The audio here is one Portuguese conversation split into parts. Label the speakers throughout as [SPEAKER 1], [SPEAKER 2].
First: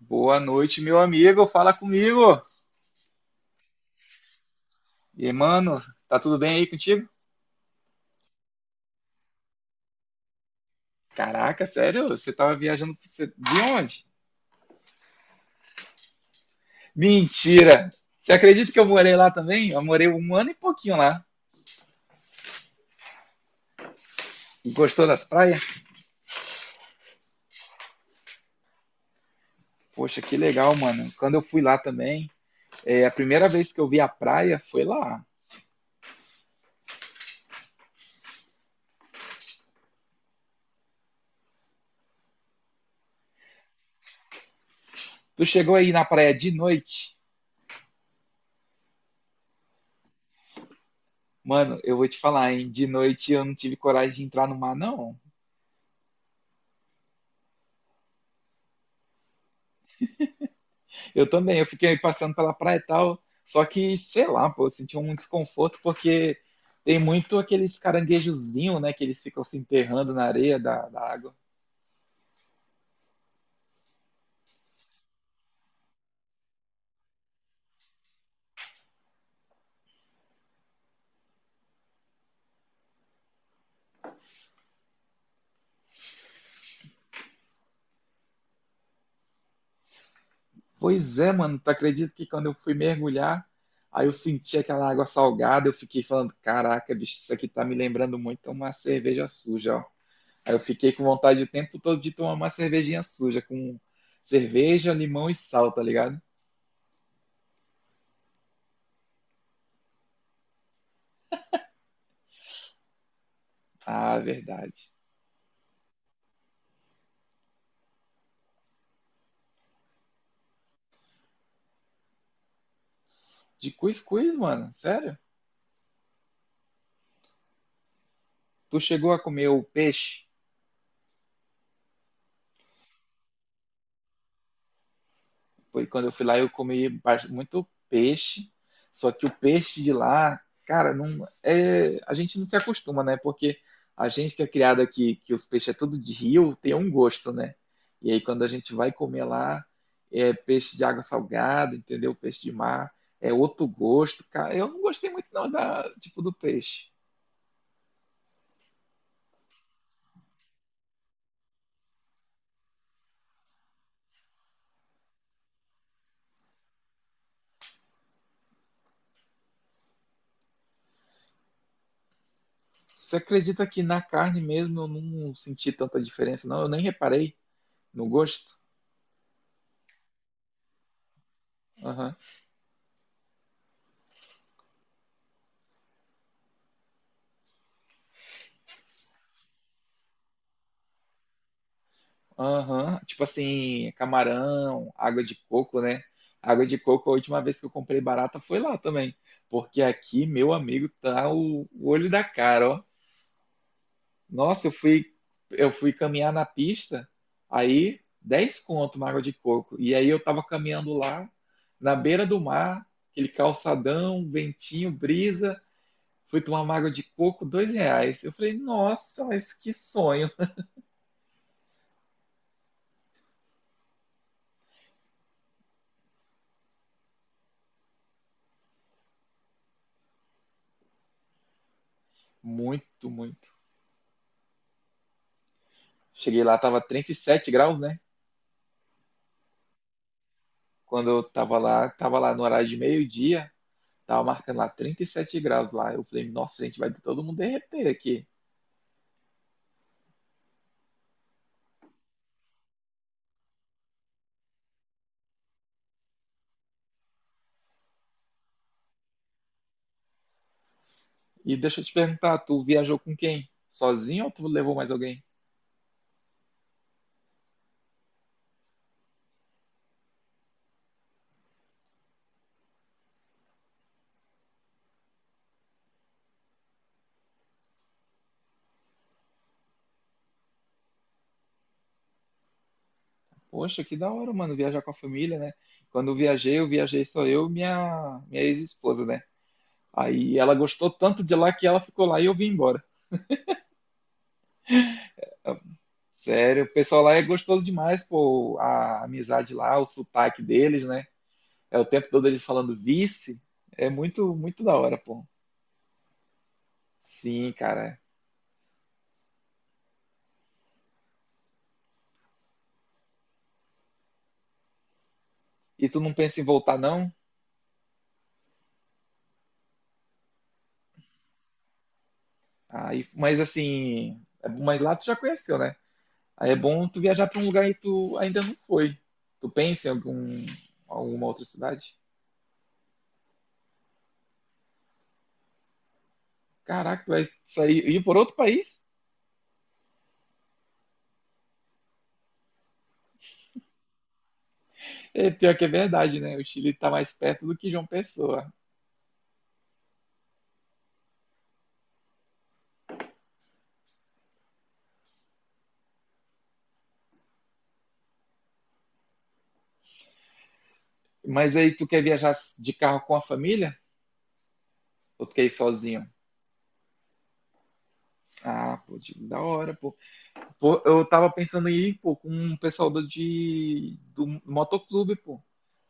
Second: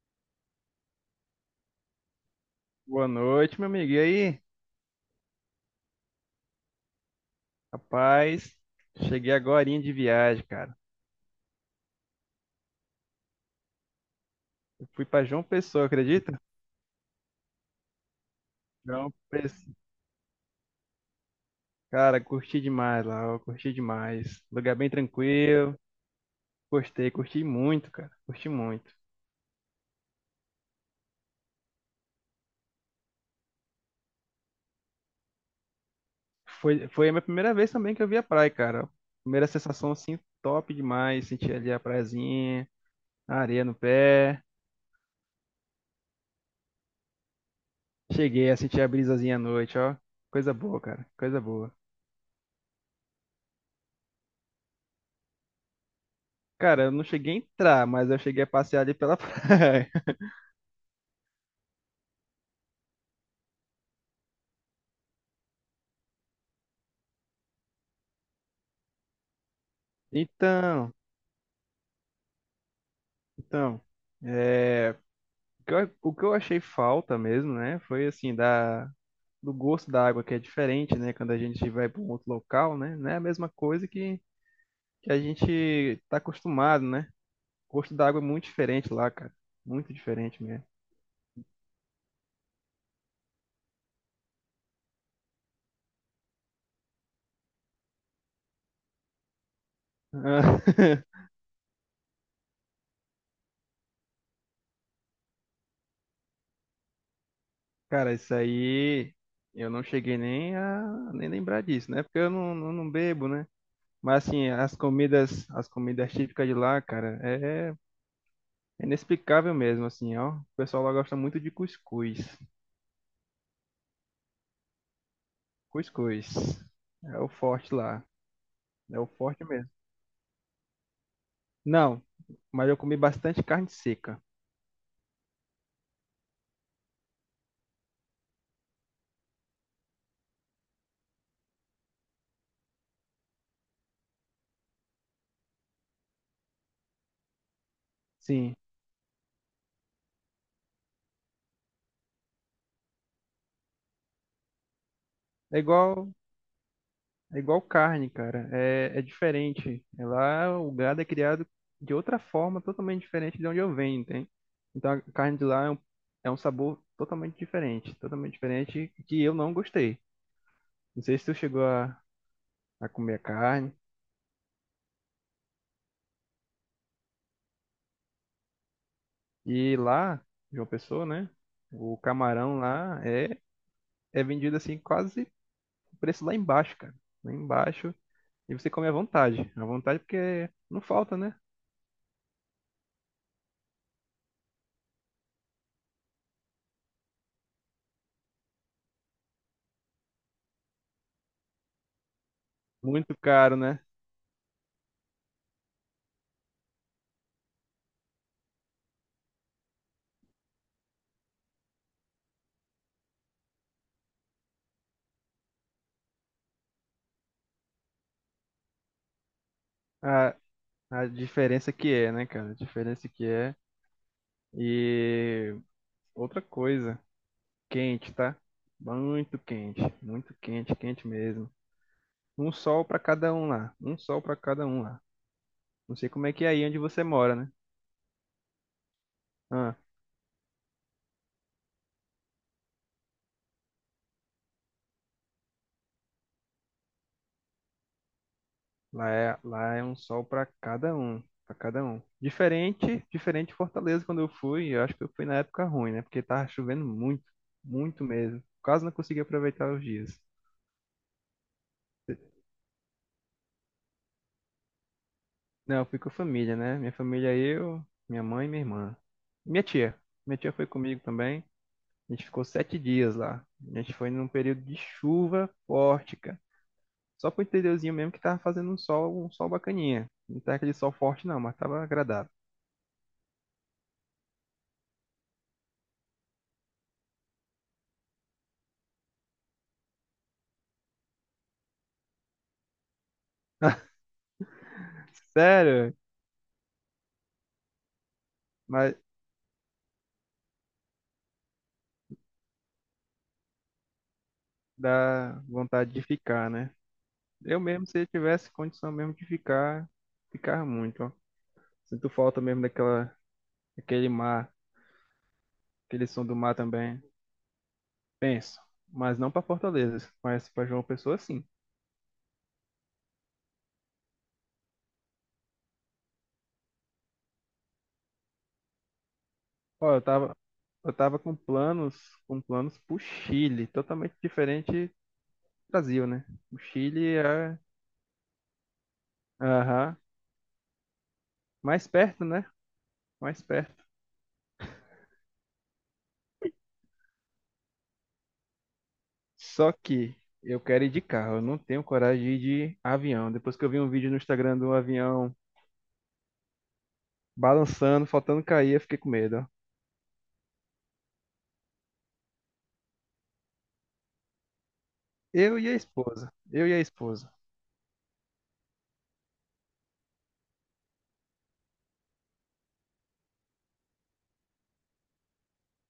[SPEAKER 1] Boa noite, meu amigo. Fala comigo.
[SPEAKER 2] Boa noite, meu amigo. E aí?
[SPEAKER 1] E, mano, tá tudo bem aí contigo?
[SPEAKER 2] Rapaz, cheguei agorinha de viagem, cara.
[SPEAKER 1] Caraca, sério? Você tava viajando de onde?
[SPEAKER 2] Eu fui pra João Pessoa, acredita?
[SPEAKER 1] Mentira! Você acredita que eu
[SPEAKER 2] João
[SPEAKER 1] morei lá também?
[SPEAKER 2] Pessoa.
[SPEAKER 1] Eu morei um ano e pouquinho lá.
[SPEAKER 2] Cara, curti demais lá, ó, curti demais. Lugar bem
[SPEAKER 1] Gostou das praias?
[SPEAKER 2] tranquilo. Gostei, curti muito, cara. Curti muito.
[SPEAKER 1] Poxa, que legal, mano. Quando eu fui lá também, a primeira vez que eu vi a praia foi lá.
[SPEAKER 2] Foi, foi a minha primeira vez também que eu vi a praia, cara. Primeira sensação, assim, top demais. Senti ali a praiazinha, a areia no pé.
[SPEAKER 1] Tu chegou aí na praia de noite?
[SPEAKER 2] Cheguei a sentir a brisazinha à noite, ó. Coisa boa, cara. Coisa boa.
[SPEAKER 1] Mano, eu vou te falar, hein? De noite eu não tive coragem de entrar no mar, não.
[SPEAKER 2] Cara, eu não cheguei a entrar, mas eu cheguei a passear ali pela praia.
[SPEAKER 1] Eu também, eu fiquei passando pela praia e tal, só que, sei lá, pô, eu senti um desconforto porque tem muito aqueles caranguejozinhos, né, que eles ficam se enterrando na areia da,
[SPEAKER 2] Então,
[SPEAKER 1] da água.
[SPEAKER 2] então, é, o que eu achei falta mesmo, né, foi assim, da, do gosto da água que é diferente, né, quando a gente vai para um outro local, né, não é a mesma coisa que a gente está acostumado, né, o gosto da água é muito diferente lá, cara, muito diferente mesmo.
[SPEAKER 1] Pois é, mano, tu acredita que quando eu fui mergulhar, aí eu senti aquela água salgada, eu fiquei falando, caraca, bicho, isso aqui tá me lembrando muito uma cerveja suja, ó. Aí eu
[SPEAKER 2] Ah,
[SPEAKER 1] fiquei com vontade o tempo todo de tomar uma cervejinha suja, com cerveja, limão e sal, tá ligado?
[SPEAKER 2] Cara, isso aí eu não cheguei nem lembrar disso, né, porque eu não bebo, né,
[SPEAKER 1] Ah,
[SPEAKER 2] mas assim, as
[SPEAKER 1] verdade.
[SPEAKER 2] comidas, as comidas típicas de lá, cara, é inexplicável mesmo, assim, ó. O pessoal lá gosta muito de cuscuz.
[SPEAKER 1] De cuscuz, mano, sério?
[SPEAKER 2] Cuscuz. É o forte lá.
[SPEAKER 1] Tu
[SPEAKER 2] É o
[SPEAKER 1] chegou a
[SPEAKER 2] forte
[SPEAKER 1] comer o
[SPEAKER 2] mesmo.
[SPEAKER 1] peixe?
[SPEAKER 2] Não, mas eu comi bastante carne seca.
[SPEAKER 1] Foi quando eu fui lá, eu comi muito peixe. Só que o peixe de lá, cara, não é, a gente não se acostuma, né? Porque a gente que é criado aqui, que os peixes é tudo de rio, tem um gosto, né? E aí quando a
[SPEAKER 2] Sim.
[SPEAKER 1] gente vai comer lá, é peixe de água salgada, entendeu? Peixe de mar é outro gosto, cara. Eu não gostei muito não
[SPEAKER 2] É
[SPEAKER 1] da
[SPEAKER 2] igual,
[SPEAKER 1] tipo do peixe.
[SPEAKER 2] é igual carne, cara. É diferente. Lá o gado é criado de outra forma, totalmente diferente de onde eu venho, entende? Então a carne de lá é um sabor totalmente diferente. Totalmente diferente que eu não gostei. Não sei se tu chegou a comer
[SPEAKER 1] Você
[SPEAKER 2] a
[SPEAKER 1] acredita
[SPEAKER 2] carne.
[SPEAKER 1] que na carne mesmo eu não senti tanta diferença, não? Eu nem reparei no gosto.
[SPEAKER 2] E lá, João Pessoa, né? O camarão é vendido assim quase o preço lá embaixo, cara. Lá embaixo. E você come à vontade. À vontade porque não falta, né?
[SPEAKER 1] Aham, tipo assim, camarão, água de coco, né? Água de coco, a última vez que eu comprei barata foi lá também. Porque aqui, meu amigo, tá o olho da cara, ó.
[SPEAKER 2] Muito caro, né?
[SPEAKER 1] Nossa, eu fui caminhar na pista, aí 10 conto uma água de coco. E aí eu tava caminhando lá, na beira do mar, aquele calçadão, ventinho, brisa. Fui tomar uma água de coco, R$ 2. Eu falei, nossa, mas que sonho.
[SPEAKER 2] A, a diferença que é, né, cara? A diferença que é. E outra coisa, quente, tá? Muito quente. Muito quente, quente mesmo. Um sol pra
[SPEAKER 1] Muito,
[SPEAKER 2] cada
[SPEAKER 1] muito.
[SPEAKER 2] um lá. Um sol pra cada um lá. Não sei como é
[SPEAKER 1] Cheguei
[SPEAKER 2] que é
[SPEAKER 1] lá,
[SPEAKER 2] aí onde
[SPEAKER 1] tava
[SPEAKER 2] você
[SPEAKER 1] trinta e
[SPEAKER 2] mora,
[SPEAKER 1] sete
[SPEAKER 2] né?
[SPEAKER 1] graus, né?
[SPEAKER 2] Ah.
[SPEAKER 1] Quando eu tava lá no horário de meio-dia, tava marcando lá 37 graus lá. Eu falei, nossa, gente, vai todo mundo derreter aqui.
[SPEAKER 2] Lá é um sol para cada um, para cada um. Diferente, diferente de Fortaleza quando eu fui, eu acho que eu fui na época ruim, né? Porque tava chovendo muito, muito mesmo. Quase não consegui aproveitar os dias.
[SPEAKER 1] E deixa eu te perguntar, tu viajou com quem? Sozinho ou tu levou mais alguém?
[SPEAKER 2] Não, eu fui com a família, né? Minha família, eu, minha mãe e minha irmã. Minha tia. Minha tia foi comigo também. A gente ficou 7 dias lá. A gente foi num período de chuva forte, cara. Só pro interiorzinho mesmo que tava fazendo um sol bacaninha. Não tá aquele sol forte não, mas tava agradável.
[SPEAKER 1] Poxa, que da hora, mano, viajar com a família, né? Quando eu viajei só eu e minha ex-esposa, né? Aí ela gostou tanto de lá que ela ficou lá e eu vim embora.
[SPEAKER 2] Sério?
[SPEAKER 1] Sério, o pessoal lá é gostoso demais, pô,
[SPEAKER 2] Mas
[SPEAKER 1] a amizade lá, o sotaque deles, né? É o tempo todo eles falando vice, é muito, muito da hora, pô.
[SPEAKER 2] dá vontade de ficar, né?
[SPEAKER 1] Sim,
[SPEAKER 2] Eu mesmo, se
[SPEAKER 1] cara.
[SPEAKER 2] eu tivesse condição mesmo de ficar, ficar muito, ó. Sinto falta mesmo daquela, daquele mar,
[SPEAKER 1] E tu
[SPEAKER 2] aquele
[SPEAKER 1] não
[SPEAKER 2] som do
[SPEAKER 1] pensa em
[SPEAKER 2] mar
[SPEAKER 1] voltar,
[SPEAKER 2] também.
[SPEAKER 1] não?
[SPEAKER 2] Penso, mas não para Fortaleza, mas para João Pessoa, sim.
[SPEAKER 1] Aí, mas assim, é bom, mas lá tu já conheceu, né? Aí é bom tu viajar pra um lugar e tu ainda não foi. Tu pensa em
[SPEAKER 2] Ó, eu tava, eu tava
[SPEAKER 1] alguma
[SPEAKER 2] com
[SPEAKER 1] outra cidade?
[SPEAKER 2] com planos pro Chile, totalmente diferente do Brasil, né? O
[SPEAKER 1] Caraca,
[SPEAKER 2] Chile
[SPEAKER 1] tu vai
[SPEAKER 2] é,
[SPEAKER 1] sair ir por outro país?
[SPEAKER 2] aham, mais perto, né? Mais perto.
[SPEAKER 1] É, pior que é verdade, né? O Chile tá mais perto do que João Pessoa.
[SPEAKER 2] Só que eu quero ir de carro, eu não tenho coragem de ir de avião. Depois que eu vi um vídeo no Instagram do avião balançando, faltando cair, eu fiquei com medo.
[SPEAKER 1] Mas aí tu quer viajar de carro com a família? Ou tu quer ir
[SPEAKER 2] Eu e a
[SPEAKER 1] sozinho?
[SPEAKER 2] esposa. Eu e a esposa.
[SPEAKER 1] Ah, pô, da hora, pô. Pô, eu tava pensando em ir, pô, com um pessoal do motoclube, pô.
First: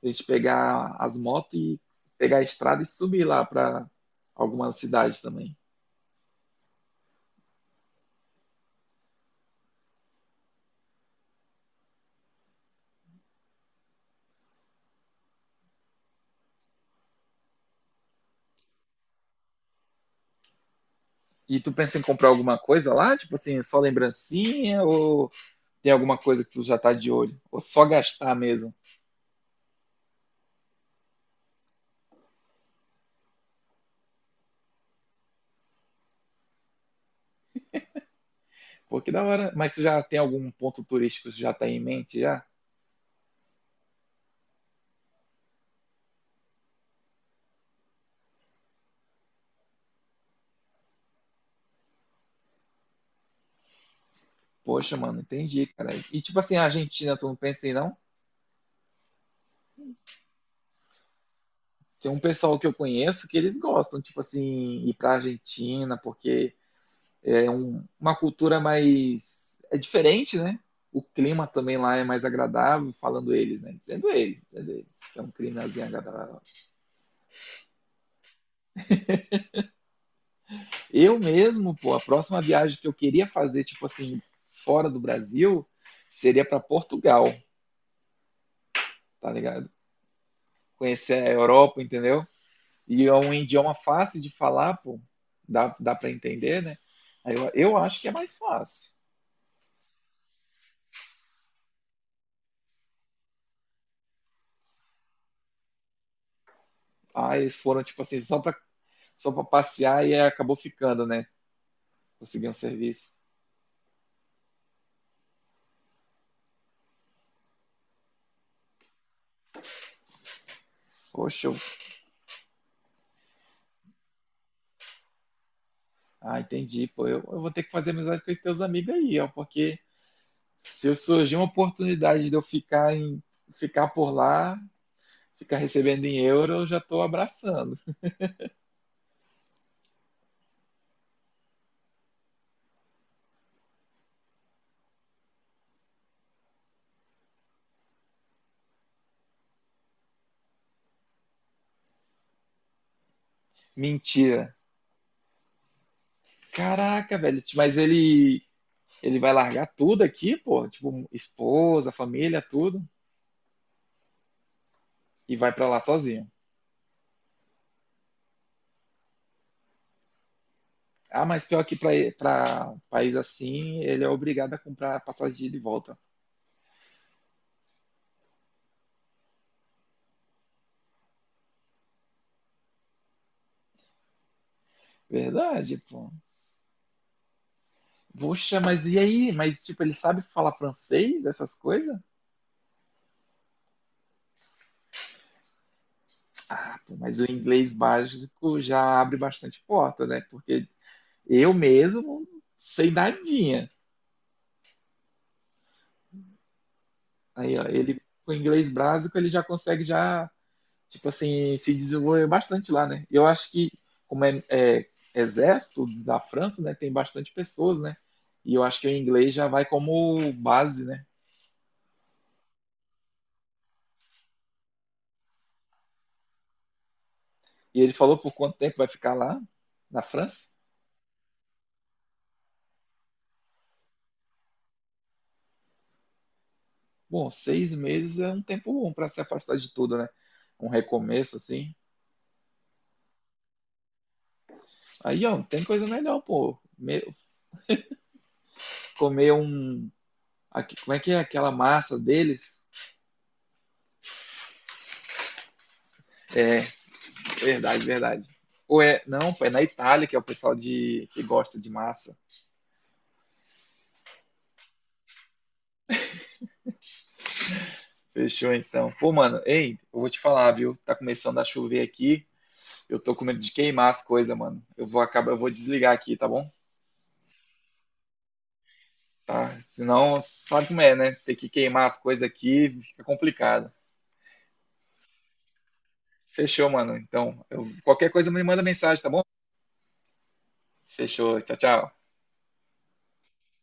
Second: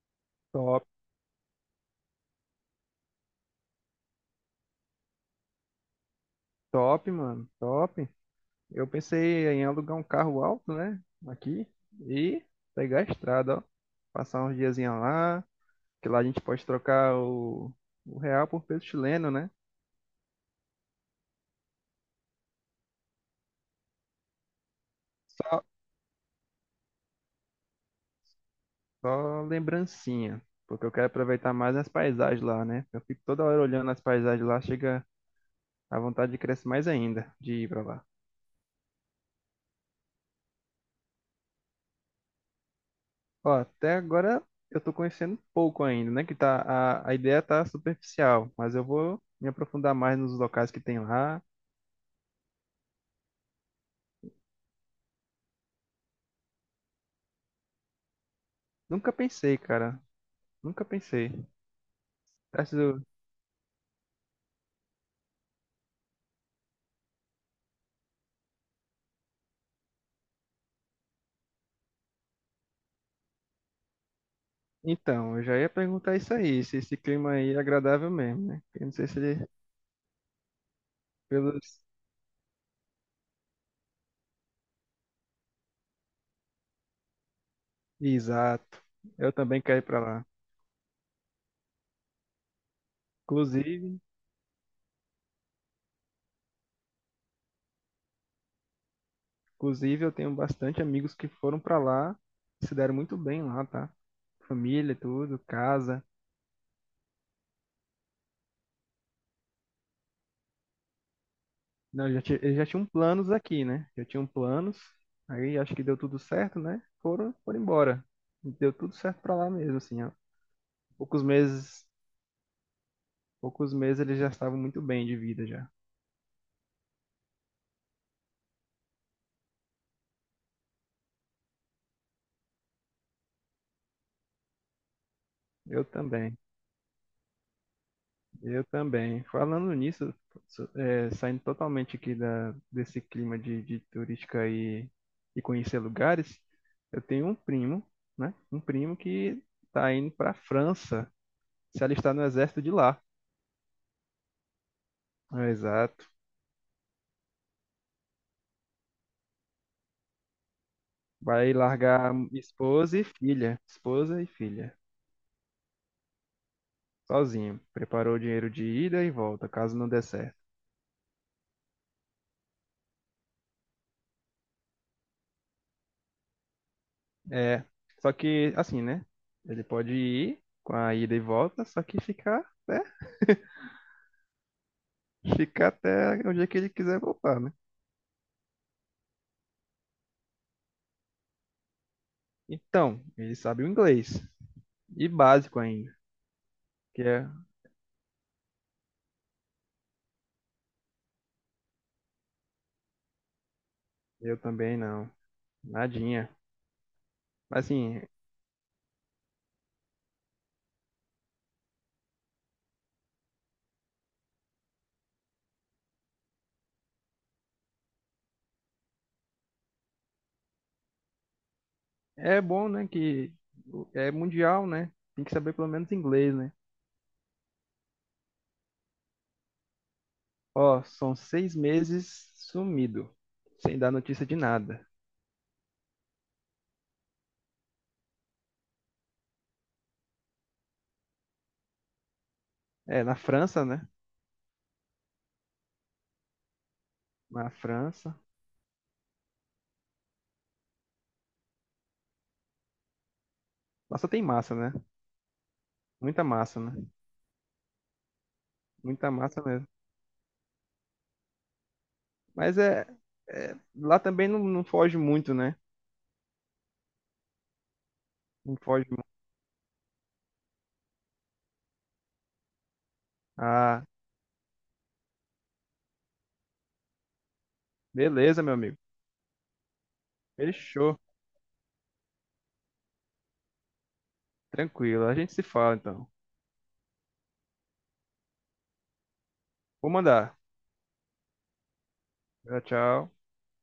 [SPEAKER 1] A gente
[SPEAKER 2] Top,
[SPEAKER 1] pegar as motos e pegar a estrada e subir lá pra algumas cidades também.
[SPEAKER 2] top, mano. Top. Eu pensei em alugar um carro alto, né? Aqui. E pegar a estrada, ó. Passar uns diazinhos lá. Que lá a gente pode trocar o real por peso chileno, né?
[SPEAKER 1] E tu pensa em comprar alguma coisa lá? Tipo assim, só lembrancinha? Ou
[SPEAKER 2] Só,
[SPEAKER 1] tem alguma coisa que tu já tá de olho? Ou só gastar mesmo?
[SPEAKER 2] só lembrancinha. Porque eu quero aproveitar mais as paisagens lá, né? Eu fico toda hora olhando as paisagens lá. Chega a vontade de crescer mais ainda. De ir pra lá.
[SPEAKER 1] Pô, que da hora. Mas tu já tem algum ponto turístico que tu já tá em mente já?
[SPEAKER 2] Ó, até agora eu tô conhecendo pouco ainda, né? Que tá, a ideia tá superficial, mas eu vou me aprofundar mais nos locais que tem lá.
[SPEAKER 1] Poxa, mano, entendi, cara. E tipo assim, a Argentina, tu não pensa em não?
[SPEAKER 2] Nunca pensei, cara. Nunca pensei.
[SPEAKER 1] Tem um pessoal
[SPEAKER 2] Tá
[SPEAKER 1] que eu
[SPEAKER 2] sido-
[SPEAKER 1] conheço que eles gostam, tipo assim, ir pra Argentina, porque uma cultura mais. É diferente, né? O clima também lá é mais agradável, falando eles, né? Dizendo eles, que é um
[SPEAKER 2] Então, eu já ia
[SPEAKER 1] climazinho
[SPEAKER 2] perguntar isso
[SPEAKER 1] agradável.
[SPEAKER 2] aí, se esse clima aí é agradável mesmo, né? Eu não sei se ele...
[SPEAKER 1] Eu mesmo,
[SPEAKER 2] Pelos...
[SPEAKER 1] pô, a próxima viagem que eu queria fazer, tipo assim, fora do Brasil, seria para Portugal,
[SPEAKER 2] Exato.
[SPEAKER 1] tá
[SPEAKER 2] Eu também
[SPEAKER 1] ligado?
[SPEAKER 2] quero ir pra lá.
[SPEAKER 1] Conhecer a Europa, entendeu? E é um idioma
[SPEAKER 2] Inclusive,
[SPEAKER 1] fácil de falar, pô, dá para entender, né? Aí eu acho que é mais fácil.
[SPEAKER 2] inclusive, eu tenho bastante amigos que foram pra lá, se deram muito bem lá, tá? Família, tudo, casa.
[SPEAKER 1] Ah, eles foram, tipo assim, só pra passear e aí acabou ficando, né?
[SPEAKER 2] Não, já tinha,
[SPEAKER 1] Conseguiu um
[SPEAKER 2] eles já tinham
[SPEAKER 1] serviço.
[SPEAKER 2] planos aqui, né? Já tinham planos. Aí acho que deu tudo certo, né? Foram embora. Deu tudo certo pra lá mesmo, assim. Ó. Poucos
[SPEAKER 1] Poxa,
[SPEAKER 2] meses, poucos meses eles já estavam muito bem de vida já.
[SPEAKER 1] ah, entendi, pô. Eu vou ter que fazer amizade com esses teus amigos aí, ó, porque se eu surgir uma oportunidade de eu ficar por lá, ficar
[SPEAKER 2] Eu
[SPEAKER 1] recebendo em
[SPEAKER 2] também,
[SPEAKER 1] euro, eu já tô abraçando.
[SPEAKER 2] eu também. Falando nisso, saindo totalmente aqui da, desse clima de turística e conhecer lugares, eu tenho um primo, né? Um primo que tá indo pra França, se alistar no exército de lá.
[SPEAKER 1] Mentira.
[SPEAKER 2] É, exato.
[SPEAKER 1] Caraca, velho, mas ele vai largar tudo aqui, pô, tipo,
[SPEAKER 2] Vai
[SPEAKER 1] esposa,
[SPEAKER 2] largar
[SPEAKER 1] família, tudo,
[SPEAKER 2] esposa e filha. Esposa e filha.
[SPEAKER 1] e vai pra lá sozinho.
[SPEAKER 2] Sozinho. Preparou o dinheiro de ida e volta, caso não der certo.
[SPEAKER 1] Ah, mas pior que para país assim, ele é obrigado a comprar passagem de ida e volta.
[SPEAKER 2] É. Só que, assim, né? Ele pode ir com a ida e volta, só que ficar, né? Ficar
[SPEAKER 1] Verdade, pô.
[SPEAKER 2] até o dia que ele quiser voltar, né?
[SPEAKER 1] Poxa, mas e aí? Mas, tipo, ele sabe falar francês, essas coisas?
[SPEAKER 2] Então, ele sabe o inglês. E básico ainda.
[SPEAKER 1] Ah, pô,
[SPEAKER 2] Que
[SPEAKER 1] mas
[SPEAKER 2] é,
[SPEAKER 1] o inglês básico já abre bastante porta, né? Porque eu mesmo sei nadinha.
[SPEAKER 2] eu também não. Nadinha.
[SPEAKER 1] Aí, ó,
[SPEAKER 2] Mas,
[SPEAKER 1] ele
[SPEAKER 2] assim,
[SPEAKER 1] com o inglês básico, ele já consegue já tipo assim, se desenvolveu bastante lá, né? Eu acho que, como é, é exército da França, né, tem bastante pessoas, né? E eu acho que o inglês já vai como base, né?
[SPEAKER 2] é bom, né? Que é mundial, né? Tem que saber pelo menos inglês, né?
[SPEAKER 1] E ele falou por quanto tempo vai ficar lá, na França?
[SPEAKER 2] Ó, são 6 meses sumido, sem dar notícia de nada.
[SPEAKER 1] Bom, 6 meses é um tempo bom para se afastar de tudo, né? Um recomeço, assim.
[SPEAKER 2] É, na França, né?
[SPEAKER 1] Aí, ó, tem coisa melhor, pô.
[SPEAKER 2] Na França.
[SPEAKER 1] Comer um. Como é que é aquela massa deles?
[SPEAKER 2] Lá só tem massa, né? Muita
[SPEAKER 1] É,
[SPEAKER 2] massa, né?
[SPEAKER 1] verdade, verdade. Ou é.
[SPEAKER 2] Muita
[SPEAKER 1] Não,
[SPEAKER 2] massa
[SPEAKER 1] pô, é na
[SPEAKER 2] mesmo.
[SPEAKER 1] Itália que é o pessoal que gosta de massa.
[SPEAKER 2] Mas lá também não foge muito, né?
[SPEAKER 1] Fechou
[SPEAKER 2] Não foge
[SPEAKER 1] então.
[SPEAKER 2] muito.
[SPEAKER 1] Pô, mano, ei, eu vou te falar, viu? Tá começando a chover aqui. Eu tô com medo de
[SPEAKER 2] Ah,
[SPEAKER 1] queimar as coisas, mano. Eu vou desligar aqui, tá bom?
[SPEAKER 2] beleza, meu amigo.
[SPEAKER 1] Tá. Senão, sabe como é,
[SPEAKER 2] Fechou.
[SPEAKER 1] né? Ter que queimar as coisas aqui fica complicado.
[SPEAKER 2] Tranquilo. A gente se fala então.
[SPEAKER 1] Fechou, mano. Então, qualquer coisa me manda mensagem, tá bom?
[SPEAKER 2] Vou mandar.
[SPEAKER 1] Fechou. Tchau, tchau.
[SPEAKER 2] Tchau, tchau.